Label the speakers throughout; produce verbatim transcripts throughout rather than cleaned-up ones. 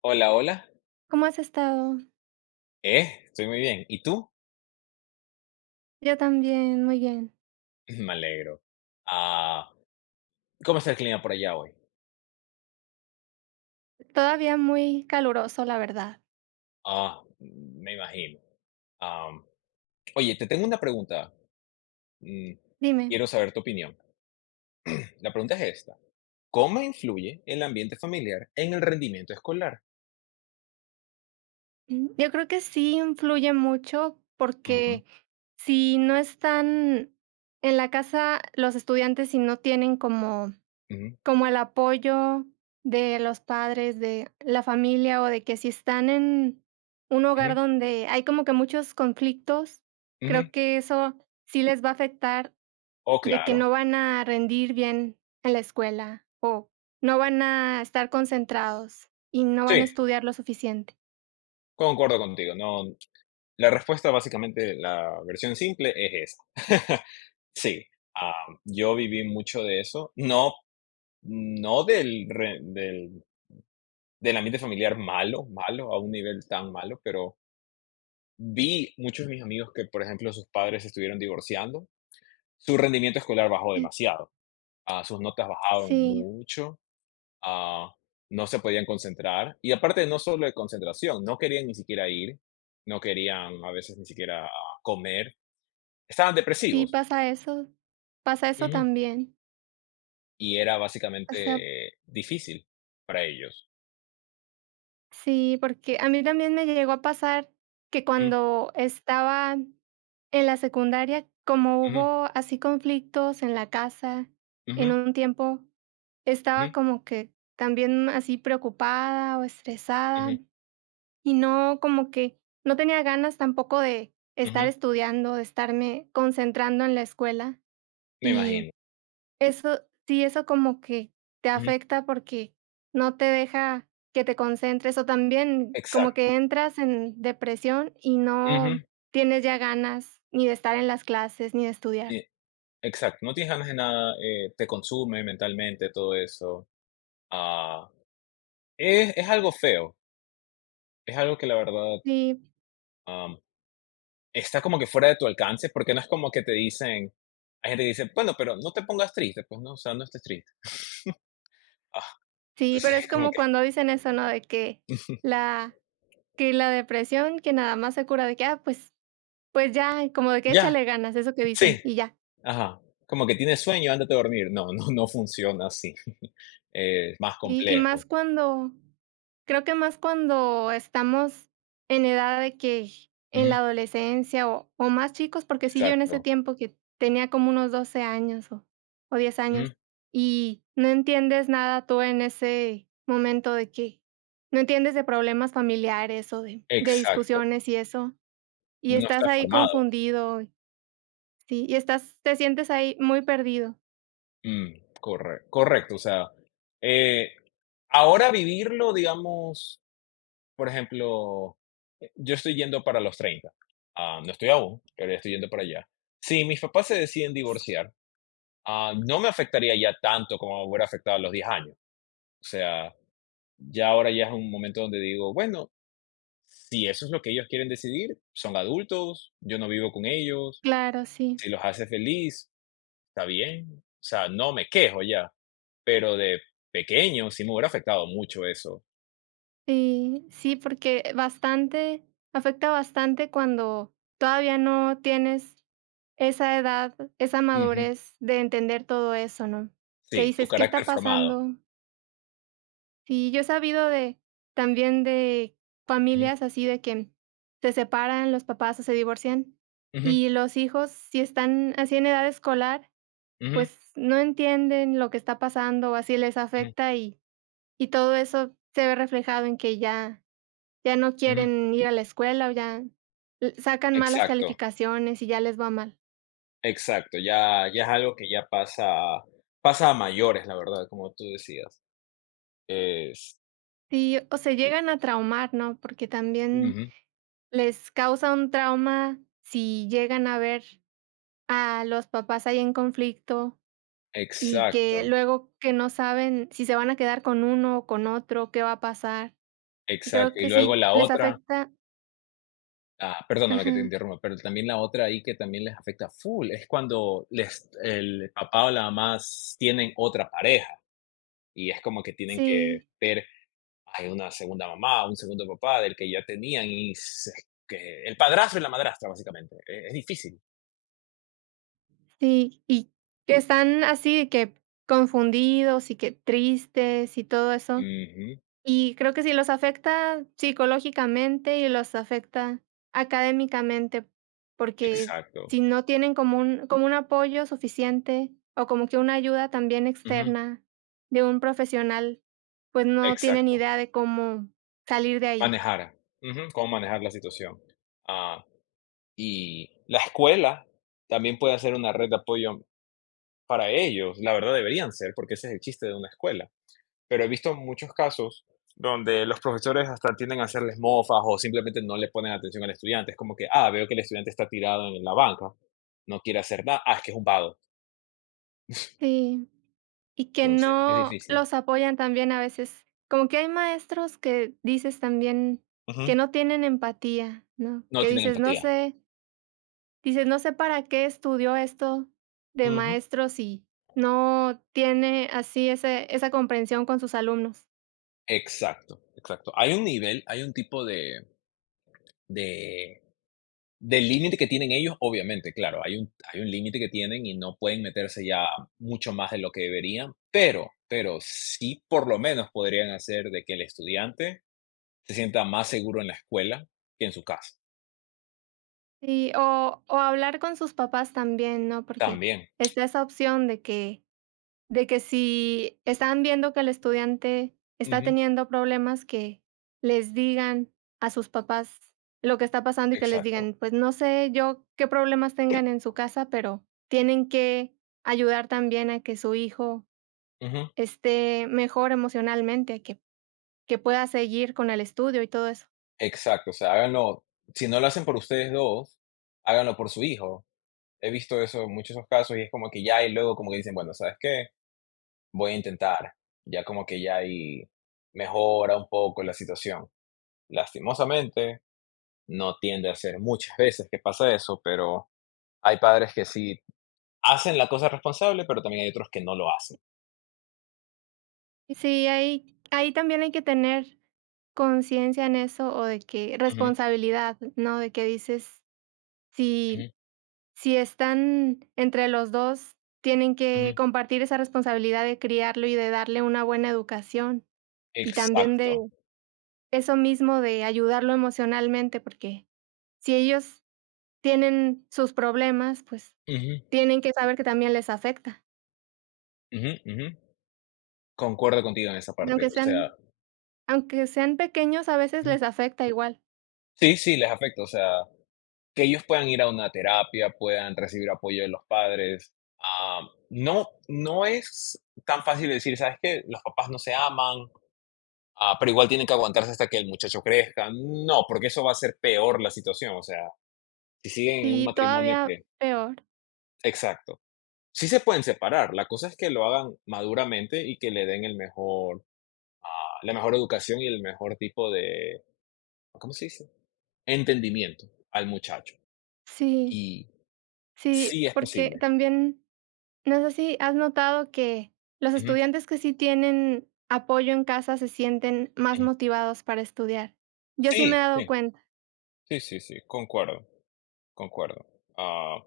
Speaker 1: Hola, hola.
Speaker 2: ¿Cómo has estado?
Speaker 1: Eh, estoy muy bien. ¿Y tú?
Speaker 2: Yo también, muy bien.
Speaker 1: Me alegro. Ah, ¿Cómo está el clima por allá hoy?
Speaker 2: Todavía muy caluroso, la verdad.
Speaker 1: Ah, me imagino. Am, Oye, te tengo una pregunta. Mm,
Speaker 2: Dime,
Speaker 1: Quiero saber tu opinión. La pregunta es esta. ¿Cómo influye el ambiente familiar en el rendimiento escolar?
Speaker 2: mm, yo creo que sí influye mucho
Speaker 1: Ujú,
Speaker 2: porque si no están en la casa los estudiantes, y no tienen como
Speaker 1: ujú,
Speaker 2: como el apoyo de los padres, de la familia o de que si están en un hogar
Speaker 1: ujú,
Speaker 2: donde hay como que muchos conflictos,
Speaker 1: ujú.
Speaker 2: creo que eso sí les va a afectar.
Speaker 1: Oh,
Speaker 2: De que
Speaker 1: claro.
Speaker 2: no van a rendir bien en la escuela, o no van a estar concentrados y no van a
Speaker 1: Sí,
Speaker 2: estudiar lo suficiente.
Speaker 1: concuerdo contigo. No, la respuesta básicamente, la versión simple es esa. Sí, ah, yo viví mucho de eso. No, no del re del del ambiente familiar malo, malo, a un nivel tan malo, pero vi muchos de mis amigos que, por ejemplo, sus padres se estuvieron divorciando. Su rendimiento escolar bajó
Speaker 2: Sí,
Speaker 1: demasiado, ah, sus notas bajaron
Speaker 2: Sí,
Speaker 1: mucho, ah, no se podían concentrar. Y aparte, no solo de concentración, no querían ni siquiera ir, no querían a veces ni siquiera ah, comer, estaban
Speaker 2: sí
Speaker 1: depresivos.
Speaker 2: pasa eso, pasa eso
Speaker 1: Ujú.
Speaker 2: también.
Speaker 1: Y era
Speaker 2: O sea,
Speaker 1: básicamente difícil para ellos.
Speaker 2: sí, porque a mí también me llegó a pasar que
Speaker 1: Ujú,
Speaker 2: cuando estaba en la secundaria, como
Speaker 1: ujú,
Speaker 2: hubo así conflictos en la casa
Speaker 1: ujú,
Speaker 2: en un tiempo,
Speaker 1: ujú,
Speaker 2: estaba como que también así preocupada o estresada.
Speaker 1: ujú,
Speaker 2: Y no, como que no tenía ganas tampoco de estar
Speaker 1: ujú.
Speaker 2: estudiando, de estarme concentrando en la escuela.
Speaker 1: Me
Speaker 2: Y
Speaker 1: imagino.
Speaker 2: eso, sí, eso como que te
Speaker 1: Ujú,
Speaker 2: afecta porque no te deja que te concentres o también como
Speaker 1: exacto.
Speaker 2: que entras en depresión y no
Speaker 1: Ujú,
Speaker 2: tienes ya ganas ni de estar en las clases ni de estudiar.
Speaker 1: y exacto, no tienes ganas de nada, eh, te consume mentalmente todo eso. Ah, es es algo feo, es algo que la verdad,
Speaker 2: Sí,
Speaker 1: am, está como que fuera de tu alcance, porque no es como que te dicen hay gente que dice: "Bueno, pero no te pongas triste", pues no, o sea, no estés triste. Ah,
Speaker 2: sí, pero
Speaker 1: entonces
Speaker 2: es
Speaker 1: como
Speaker 2: como
Speaker 1: que
Speaker 2: cuando dicen eso, ¿no? De que la, que la depresión que nada más se cura de que, ah, pues pues ya, como de que
Speaker 1: ya,
Speaker 2: échale ganas, eso que dicen,
Speaker 1: sí,
Speaker 2: y ya.
Speaker 1: ajá, como que tienes sueño, ándate a dormir. No, no, no funciona así, es más
Speaker 2: Y y más
Speaker 1: complejo.
Speaker 2: cuando creo que más cuando estamos en edad de que en
Speaker 1: Ujú,
Speaker 2: la adolescencia o o más chicos, porque sí, yo en ese
Speaker 1: exacto,
Speaker 2: tiempo que tenía como unos doce años o o diez
Speaker 1: ujú,
Speaker 2: años, y no entiendes nada tú en ese momento de que no entiendes de problemas familiares o de de
Speaker 1: exacto.
Speaker 2: discusiones y eso, y
Speaker 1: No
Speaker 2: estás
Speaker 1: está
Speaker 2: ahí
Speaker 1: formado.
Speaker 2: confundido, sí, y estás te sientes ahí muy perdido.
Speaker 1: Mm, corre correcto, o sea, eh, ahora vivirlo, digamos, por ejemplo, eh, yo estoy yendo para los treinta, ah, no estoy aún, pero ya estoy yendo para allá. Si mis papás se deciden divorciar, ah, no me afectaría ya tanto como me hubiera afectado a los diez años. O sea, ya ahora ya es un momento donde digo, bueno, si eso es lo que ellos quieren decidir, son adultos, yo no vivo con ellos,
Speaker 2: Claro, sí.
Speaker 1: si los hace feliz, está bien, o sea, no me quejo ya. Pero de pequeño sí me hubiera afectado mucho eso.
Speaker 2: Sí, sí, porque bastante afecta bastante cuando todavía no tienes esa edad, esa
Speaker 1: Ujú.
Speaker 2: madurez de entender todo eso, ¿no? Que
Speaker 1: Sí, tu
Speaker 2: dices: "¿Qué está
Speaker 1: carácter formado.
Speaker 2: pasando?". Sí, yo he sabido de también de
Speaker 1: Ujú,
Speaker 2: familias así de que se separan los papás o se divorcian,
Speaker 1: ujú,
Speaker 2: y los hijos, si están así en edad escolar,
Speaker 1: ujú,
Speaker 2: pues, no entienden lo que está pasando, o así les
Speaker 1: ujú,
Speaker 2: afecta, y y todo eso se ve reflejado en que ya ya no
Speaker 1: ujú.
Speaker 2: quieren ir a la escuela o ya l sacan malas
Speaker 1: Exacto,
Speaker 2: calificaciones y ya les va mal.
Speaker 1: exacto. Ya ya es algo que ya pasa pasa a mayores, la verdad, como tú decías. Es
Speaker 2: Sí, o se llegan a traumar, ¿no? Porque también
Speaker 1: Ujú,
Speaker 2: les causa un trauma si llegan a ver a los papás ahí en conflicto y que
Speaker 1: exacto,
Speaker 2: luego que no saben si se van a quedar con uno o con otro, qué va a pasar. Y creo
Speaker 1: exacto. Y
Speaker 2: que
Speaker 1: luego
Speaker 2: sí
Speaker 1: la
Speaker 2: les
Speaker 1: otra,
Speaker 2: afecta,
Speaker 1: ah, perdóname que te
Speaker 2: ajá,
Speaker 1: interrumpa, pero también la otra ahí que también les afecta full, es cuando les el papá o la mamá s tienen otra pareja, y es como que tienen que
Speaker 2: sí,
Speaker 1: ver hay una segunda mamá, un segundo papá del que ya tenían y se- que el padrastro y la madrastra, básicamente. E- Es difícil.
Speaker 2: sí, y que están así de que confundidos y que tristes y todo eso.
Speaker 1: Ujú,
Speaker 2: Y creo que sí los afecta psicológicamente y los afecta académicamente, porque
Speaker 1: exacto.
Speaker 2: si no tienen como un como un apoyo suficiente o como que una ayuda también
Speaker 1: Ujú,
Speaker 2: externa de un profesional, pues no tienen
Speaker 1: exacto.
Speaker 2: idea de cómo salir de ahí.
Speaker 1: Manejar. Ujú, cómo manejar la situación. Ah, y la escuela también puede ser una red de apoyo para ellos. La verdad deberían ser, porque ese es el chiste de una escuela. Pero he visto muchos casos donde los profesores hasta tienden a hacerles mofas o simplemente no le ponen atención al estudiante. Es como que, ah, veo que el estudiante está tirado en la banca, no quiere hacer nada, ah, es que es un vago.
Speaker 2: Sí, y que
Speaker 1: Entonces, es
Speaker 2: no
Speaker 1: difícil.
Speaker 2: los apoyan también a veces. Como que hay maestros que dices también que
Speaker 1: Ujú,
Speaker 2: no tienen empatía, ¿no?
Speaker 1: no
Speaker 2: Que
Speaker 1: tienen
Speaker 2: dices, no
Speaker 1: empatía.
Speaker 2: sé. Dices: "No sé para qué estudió esto de
Speaker 1: Ujú.
Speaker 2: maestro si no tiene así ese esa comprensión con sus alumnos".
Speaker 1: Exacto, exacto. Hay un nivel, hay un tipo de, de, de límite que tienen ellos, obviamente, claro, hay un, hay un límite que tienen y no pueden meterse ya mucho más de lo que deberían, pero, pero sí por lo menos podrían hacer de que el estudiante se sienta más seguro en la escuela que en su casa.
Speaker 2: Y o o hablar con sus papás también, ¿no? Porque
Speaker 1: También.
Speaker 2: está esa opción de que de que si están viendo que el estudiante está
Speaker 1: Ujú,
Speaker 2: teniendo problemas, que les digan a sus papás lo que está pasando y que les
Speaker 1: exacto.
Speaker 2: digan: "Pues no sé yo qué problemas tengan en su casa, pero tienen que ayudar también a que su hijo
Speaker 1: Ujú,
Speaker 2: esté mejor emocionalmente, que que pueda seguir con el estudio y todo eso".
Speaker 1: exacto. O sea, háganlo, si no lo hacen por ustedes dos háganlo por su hijo. He visto eso, muchos esos casos, y es como que ya, y luego como que dicen, bueno, ¿sabes qué? Voy a intentar. Ya como que ya ahí mejora un poco la situación. Lastimosamente, no tiende a ser muchas veces que pasa eso, pero hay padres que sí hacen la cosa responsable, pero también hay otros que no lo hacen.
Speaker 2: Sí, ahí ahí también hay que tener conciencia en eso, o de que
Speaker 1: Ujú,
Speaker 2: responsabilidad, ¿no? De que dices, si
Speaker 1: ujú,
Speaker 2: si están entre los dos tienen que
Speaker 1: ujú.
Speaker 2: compartir esa responsabilidad de criarlo y de darle una buena educación, y también
Speaker 1: Exacto.
Speaker 2: de eso mismo de ayudarlo emocionalmente, porque si ellos tienen sus problemas, pues
Speaker 1: Ujú,
Speaker 2: tienen que saber que también les afecta.
Speaker 1: ujú, ujú. Concuerdo contigo en esa parte,
Speaker 2: Aunque
Speaker 1: o sea,
Speaker 2: sean Aunque sean pequeños, a veces
Speaker 1: ujú.
Speaker 2: les afecta igual.
Speaker 1: Sí, sí, les afecta, o sea, que ellos puedan ir a una terapia, puedan recibir apoyo de los padres. Ah, no, no es tan fácil decir, ¿sabes qué? Los papás no se aman, ah, pero igual tienen que aguantarse hasta que el muchacho crezca. No, porque eso va a hacer peor la situación, o sea, si siguen en un
Speaker 2: Sí,
Speaker 1: matrimonio
Speaker 2: todavía
Speaker 1: que...
Speaker 2: peor.
Speaker 1: Exacto. Sí se pueden separar, la cosa es que lo hagan maduramente y que le den el mejor, ah, la mejor educación y el mejor tipo de, ¿cómo se dice? Entendimiento al muchacho.
Speaker 2: Sí,
Speaker 1: Y
Speaker 2: sí,
Speaker 1: sí es
Speaker 2: porque
Speaker 1: posible.
Speaker 2: también, no sé si has notado que los
Speaker 1: Ujú,
Speaker 2: estudiantes que sí tienen apoyo en casa se sienten más
Speaker 1: ujú.
Speaker 2: motivados para estudiar. Yo sí me
Speaker 1: Sí,
Speaker 2: he dado
Speaker 1: sí,
Speaker 2: cuenta,
Speaker 1: sí, sí, sí, concuerdo, concuerdo. Ah,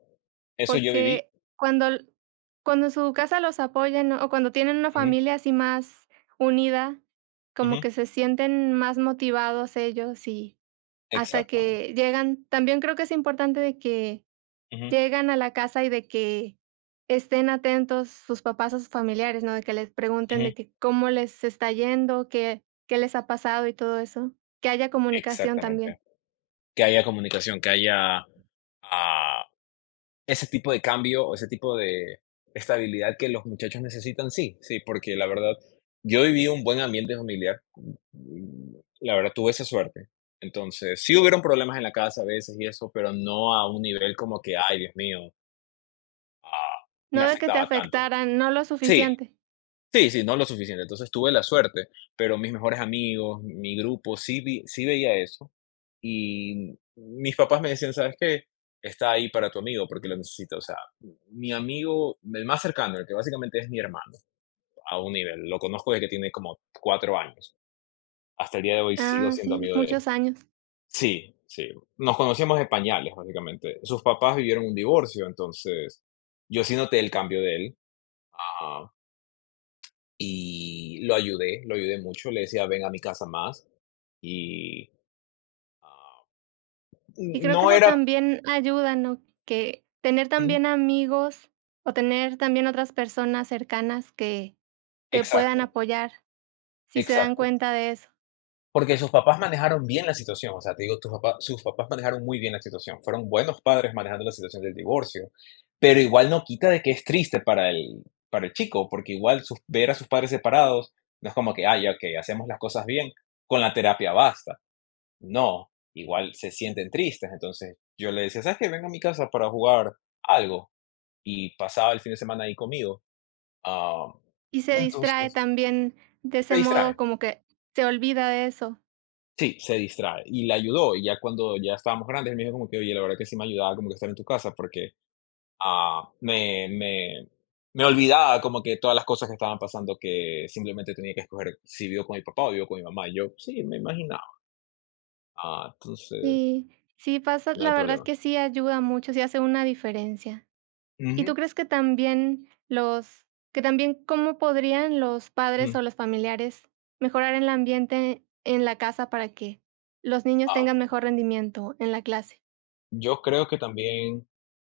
Speaker 1: Eso yo viví.
Speaker 2: porque cuando l cuando en su casa los apoyan o cuando tienen una
Speaker 1: Ujú,
Speaker 2: familia así más unida, como
Speaker 1: ujú,
Speaker 2: que se sienten más motivados ellos. Y hasta
Speaker 1: exactamente.
Speaker 2: que llegan también creo que es importante de que
Speaker 1: Ujú,
Speaker 2: llegan a la casa y de que estén atentos sus papás o sus familiares, ¿no? De que les pregunten
Speaker 1: ujú,
Speaker 2: de que cómo les está yendo, qué qué les ha pasado y todo eso, que haya comunicación
Speaker 1: exactamente.
Speaker 2: también.
Speaker 1: Que haya comunicación, que haya, ah ese tipo de cambio o ese tipo de estabilidad que los muchachos necesitan, sí, sí, porque la verdad, yo viví un buen ambiente familiar, mm, la verdad tuve esa suerte. Entonces, sí hubieron problemas en la casa a veces y eso, pero no a un nivel como que, ay, Dios mío, ah, me
Speaker 2: No de que te
Speaker 1: afectaba tanto.
Speaker 2: afectaran, no lo
Speaker 1: Sí,
Speaker 2: suficiente.
Speaker 1: sí, sí, no lo suficiente. Entonces tuve la suerte, pero mis mejores amigos, mi grupo, sí, vi- sí veía eso. Y mis papás me decían: "¿Sabes qué? Está ahí para tu amigo porque lo necesita". O sea, mi amigo, el más cercano, el que básicamente es mi hermano, a un nivel. Lo conozco desde que tiene como cuatro años. Hasta el día de hoy sigo
Speaker 2: Ah,
Speaker 1: siendo
Speaker 2: sí,
Speaker 1: amigo de
Speaker 2: muchos
Speaker 1: él.
Speaker 2: años.
Speaker 1: Sí, sí. Nos conocíamos de pañales, básicamente. Sus papás vivieron un divorcio, entonces yo sí noté el cambio de él, ah, y lo ayudé, lo ayudé mucho. Le decía: "Ven a mi casa más", y, ah,
Speaker 2: Y creo que
Speaker 1: no
Speaker 2: eso
Speaker 1: era.
Speaker 2: también ayuda, ¿no? Que tener
Speaker 1: Ujú,
Speaker 2: también amigos o tener también otras personas cercanas que te puedan
Speaker 1: exacto,
Speaker 2: apoyar si se dan
Speaker 1: exacto.
Speaker 2: cuenta de eso.
Speaker 1: Porque sus papás manejaron bien la situación, o sea, te digo, tus papás sus papás manejaron muy bien la situación, fueron buenos padres manejando la situación del divorcio, pero igual no quita de que es triste para el para el chico, porque igual sus ver a sus padres separados no es como que: "Ah, ya, okey, hacemos las cosas bien, con la terapia basta". No, igual se sienten tristes. Entonces, yo le decía: "¿Sabes qué? Ven a mi casa para jugar algo", y pasaba el fin de semana ahí conmigo. Ah,
Speaker 2: Y se distrae
Speaker 1: entonces,
Speaker 2: también de
Speaker 1: te
Speaker 2: ese modo,
Speaker 1: distrae.
Speaker 2: como que se olvida de eso.
Speaker 1: Sí, se distrae y le ayudó, y ya cuando ya estábamos grandes, él me dijo como que: "Oye, la verdad que sí me ayudaba como que estar en tu casa porque, ah, me me me olvidaba como que todas las cosas que estaban pasando que simplemente tenía que escoger si vivo con mi papá o vivo con mi mamá". Y yo: "Sí, me imaginaba". Ah, entonces,
Speaker 2: Y sí pasa,
Speaker 1: no
Speaker 2: la
Speaker 1: hay
Speaker 2: verdad es
Speaker 1: problema.
Speaker 2: que sí ayuda mucho, sí hace una diferencia. ¿Y tú
Speaker 1: Ujú,
Speaker 2: crees que también los que también cómo podrían los padres
Speaker 1: mm.
Speaker 2: o los familiares mejorar el ambiente en la casa para que los niños
Speaker 1: Ah,
Speaker 2: tengan
Speaker 1: okey.
Speaker 2: mejor rendimiento en la clase?
Speaker 1: Yo creo que también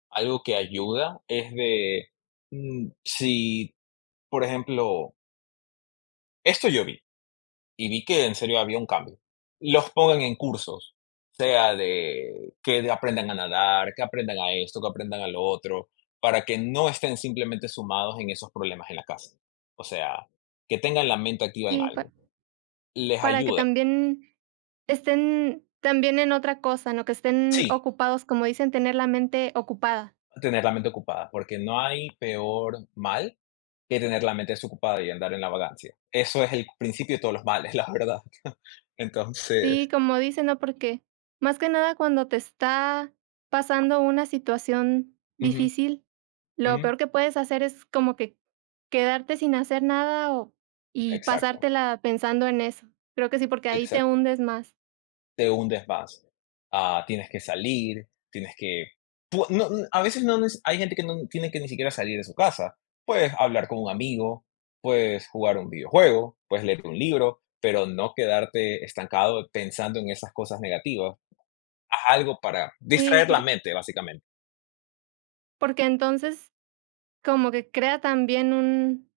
Speaker 1: algo que ayuda es de, mm, si, por ejemplo, esto yo vi, y vi que en serio había un cambio. Los pongan en cursos, sea de que de aprendan a nadar, que aprendan a esto, que aprendan a lo otro, para que no estén simplemente sumados en esos problemas en la casa. O sea, que tengan la mente activa en
Speaker 2: Sí, pa
Speaker 1: algo. Les
Speaker 2: para que
Speaker 1: ayuda,
Speaker 2: también estén también en otra cosa, ¿no? Que estén
Speaker 1: sí,
Speaker 2: ocupados, como dicen, tener la mente ocupada.
Speaker 1: a tener la mente ocupada, porque no hay peor mal que tener la mente desocupada y andar en la vagancia. Eso es el principio de todos los males, la verdad.
Speaker 2: Sí,
Speaker 1: Entonces,
Speaker 2: como dicen, ¿no? Porque más que nada cuando te está pasando una situación
Speaker 1: ujú,
Speaker 2: difícil, lo
Speaker 1: ujú,
Speaker 2: peor que puedes hacer es como que quedarte sin hacer nada o y
Speaker 1: exacto,
Speaker 2: pasártela pensando en eso. Creo que sí, porque ahí te
Speaker 1: exacto.
Speaker 2: hundes más.
Speaker 1: Te hundes más. Ah, tienes que salir, tienes que... pu- no- n- A veces no, neces- hay gente que no tiene que ni siquiera salir de su casa. Puedes hablar con un amigo, puedes jugar un videojuego, puedes leer un libro, pero no quedarte estancado pensando en esas cosas negativas. Haz algo para
Speaker 2: Sí,
Speaker 1: distraer la
Speaker 2: por-
Speaker 1: mente, básicamente,
Speaker 2: porque entonces como que crea también un,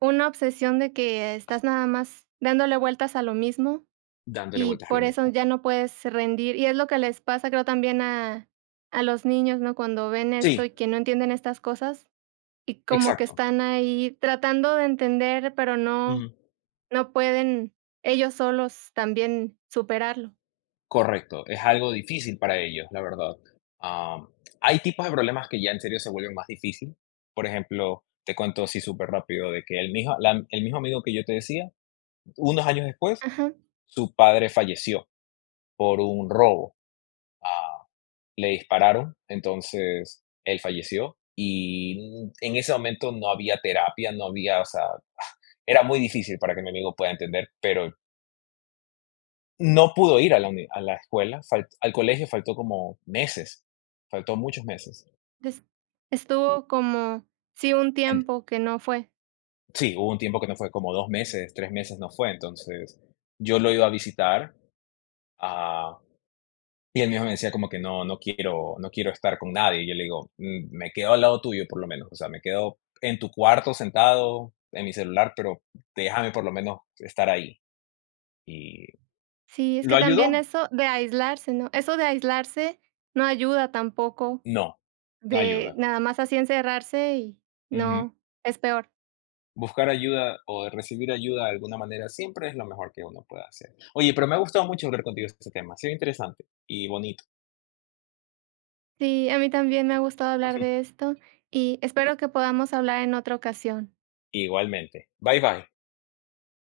Speaker 2: una obsesión de que estás nada más dándole vueltas a lo mismo.
Speaker 1: dándole
Speaker 2: Y
Speaker 1: vueltas a lo
Speaker 2: por eso
Speaker 1: mismo.
Speaker 2: ya no puedes rendir. Y es lo que les pasa, creo, también a a los niños, ¿no? Cuando ven esto
Speaker 1: Sí,
Speaker 2: y que no entienden estas cosas, y como que
Speaker 1: exacto.
Speaker 2: están ahí tratando de entender, pero no
Speaker 1: Ujú.
Speaker 2: no pueden ellos solos también superarlo.
Speaker 1: Correcto, es algo difícil para ellos, la verdad. Am, Hay tipos de problemas que ya en serio se vuelven más difícil. Por ejemplo, te cuento así súper rápido de que el mismo, la- el mismo amigo que yo te decía, unos años después,
Speaker 2: Ajá.
Speaker 1: su padre falleció por un robo. Ah, Le dispararon, entonces él falleció y en ese momento no había terapia, no había, o sea, era muy difícil para que mi amigo pueda entender, pero no pudo ir a la uni, a la escuela, fal al colegio faltó como meses, faltó muchos meses.
Speaker 2: Es estuvo como, sí, un
Speaker 1: En
Speaker 2: tiempo que no fue.
Speaker 1: sí, hubo un tiempo que no fue, como dos meses, tres meses no fue, entonces, yo lo iba a visitar, ah, y él mismo me decía como que: "No, no quiero no quiero estar con nadie", y yo le digo: "Mm, me quedo al lado tuyo por lo menos, o sea, me quedo en tu cuarto sentado, en mi celular, pero déjame por lo menos estar ahí". Y,
Speaker 2: Sí, es
Speaker 1: ¿lo
Speaker 2: que también
Speaker 1: ayudó?
Speaker 2: eso de aislarse, ¿no? Eso de aislarse No ayuda tampoco,
Speaker 1: No, no
Speaker 2: de
Speaker 1: ayuda.
Speaker 2: nada más así encerrarse y no, es peor.
Speaker 1: Buscar ayuda o recibir ayuda de alguna manera siempre es lo mejor que uno puede hacer. Oye, pero me ha gustado mucho hablar contigo de este tema. Ha sido interesante y bonito.
Speaker 2: Sí, a mí también me ha gustado hablar de esto y espero que podamos hablar en otra ocasión.
Speaker 1: Igualmente. Bye bye.